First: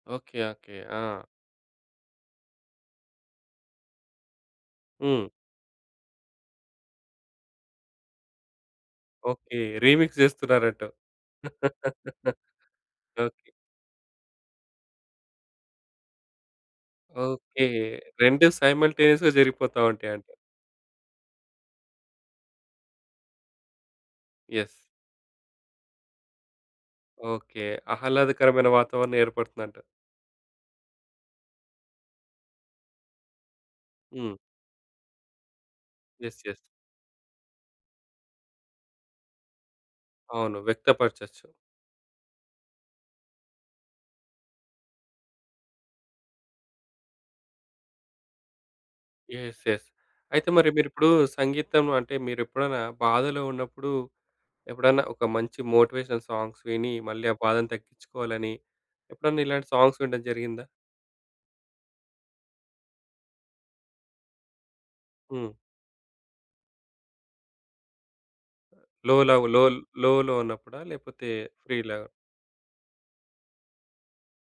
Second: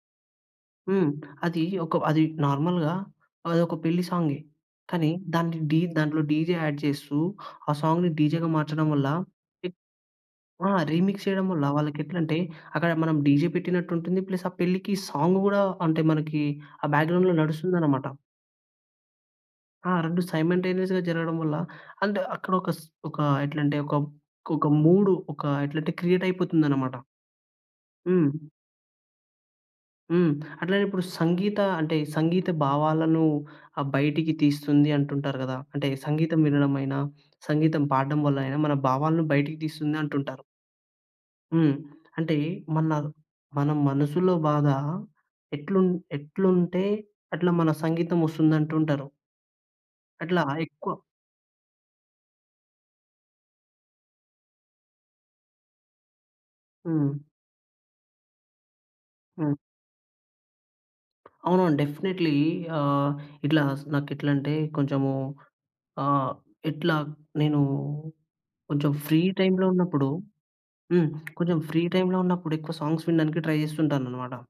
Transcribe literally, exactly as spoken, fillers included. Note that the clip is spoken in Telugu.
ఓకే. ఓకే. హ్మ్. ఆ! అది ఒక అది నార్మల్‌గా అదొక పెళ్లి సాంగే. కానీ హ్మ్. దాన్ని డి దాంట్లో డీజే యాడ్ చేస్తూ ఆ సాంగ్‌ని డీజేగా మార్చడం వల్ల ఓకే. రీమిక్స్ ఆ! జేస్తున్నారంటవు. రీమిక్స్ చేయడం వల్ల వాళ్ళకి ఎట్లంటే అక్కడ మనం డీజే ఓకే. పెట్టినట్టుంటుంది. ప్లస్ ఆ పెళ్ళికి సాంగు గూడా అంటే మనకి ఆ బ్యాక్‌గ్రౌండ్‌లో ఓకే. నడుస్తుందనమాట. రెండు సైమల్టేనియస్‌గా జరిగిపోతా ఆ! రెండు ఉంటాయంటావు. సైమ‌న్‌టేనియస్‌గా జరగడం వల్ల అంటే అక్కడొక‌ స్ ఒకా ఎట్లాంటే ఒక మ్ ఒక యెస్. మూడూ ఒక ఎట్లంటే క్రియేట్ అయిపోతుందనమాట. ఓకే. హ్మ్. ఆహ్లాదకరమైన వాతావరణం ఏర్పడుతుందంటవు. హ్మ్. అట్లానే ఇప్పుడు సంగీత అంటే సంగీత భావాలను ఆహ్, బయటికి హ్మ్. తీస్తుంది అంటుంటారు గదా! అంటే సంగీతం యెస్. యెస్. వినడమైనా సంగీతం పాడడం వలైనా మన భావాలను బయటకి తీస్తుంది అంటుంటారు. అవును. వ్యక్తపరచవచ్చు. హ్మ్. అంటే మన ర్ మన మనసులో బాధ ఎట్లున్ ఎట్లుంటే అట్లా మన సంగీతం వస్తుందంటుంటారు. యెస్. యెస్. అట్లా అయితే మరి ఎక్కువ మీరిప్పుడు సంగీతం అంటే మీరెప్పుడైనా బాధలో ఉన్నప్పుడు, ఎప్పుడన్నా ఒక మంచి మోటివేషనల్ సాంగ్స్ విని హ్మ్. మళ్ళీ ఆ బాధను తగ్గిచ్చుకోవాలని, ఎప్పుడన్నా హ్మ్. ఇలాంటి సాంగ్స్ వినడం జరిగిందా? అవునవును. డెఫినెట్లీ ఆహ్, ఇట్లా స్ నాకెట్లంటే కొంచెము, హ్మ్. ఆహ్, ఇట్లా నేను కొంచెం లో ఫ్రీ లవ్ టైమ్‌లో లోల్ ఉన్నప్పుడు లో లో ఉన్నప్పుడా హ్మ్. లేకపోతే కొంచెం ఫ్రీ ఫ్రీ లాగా? టైమ్‌లో ఉన్నప్పుడు ఎక్కువ సాంగ్స్ వినడానికే ట్రై చేస్తుంటాననమాట.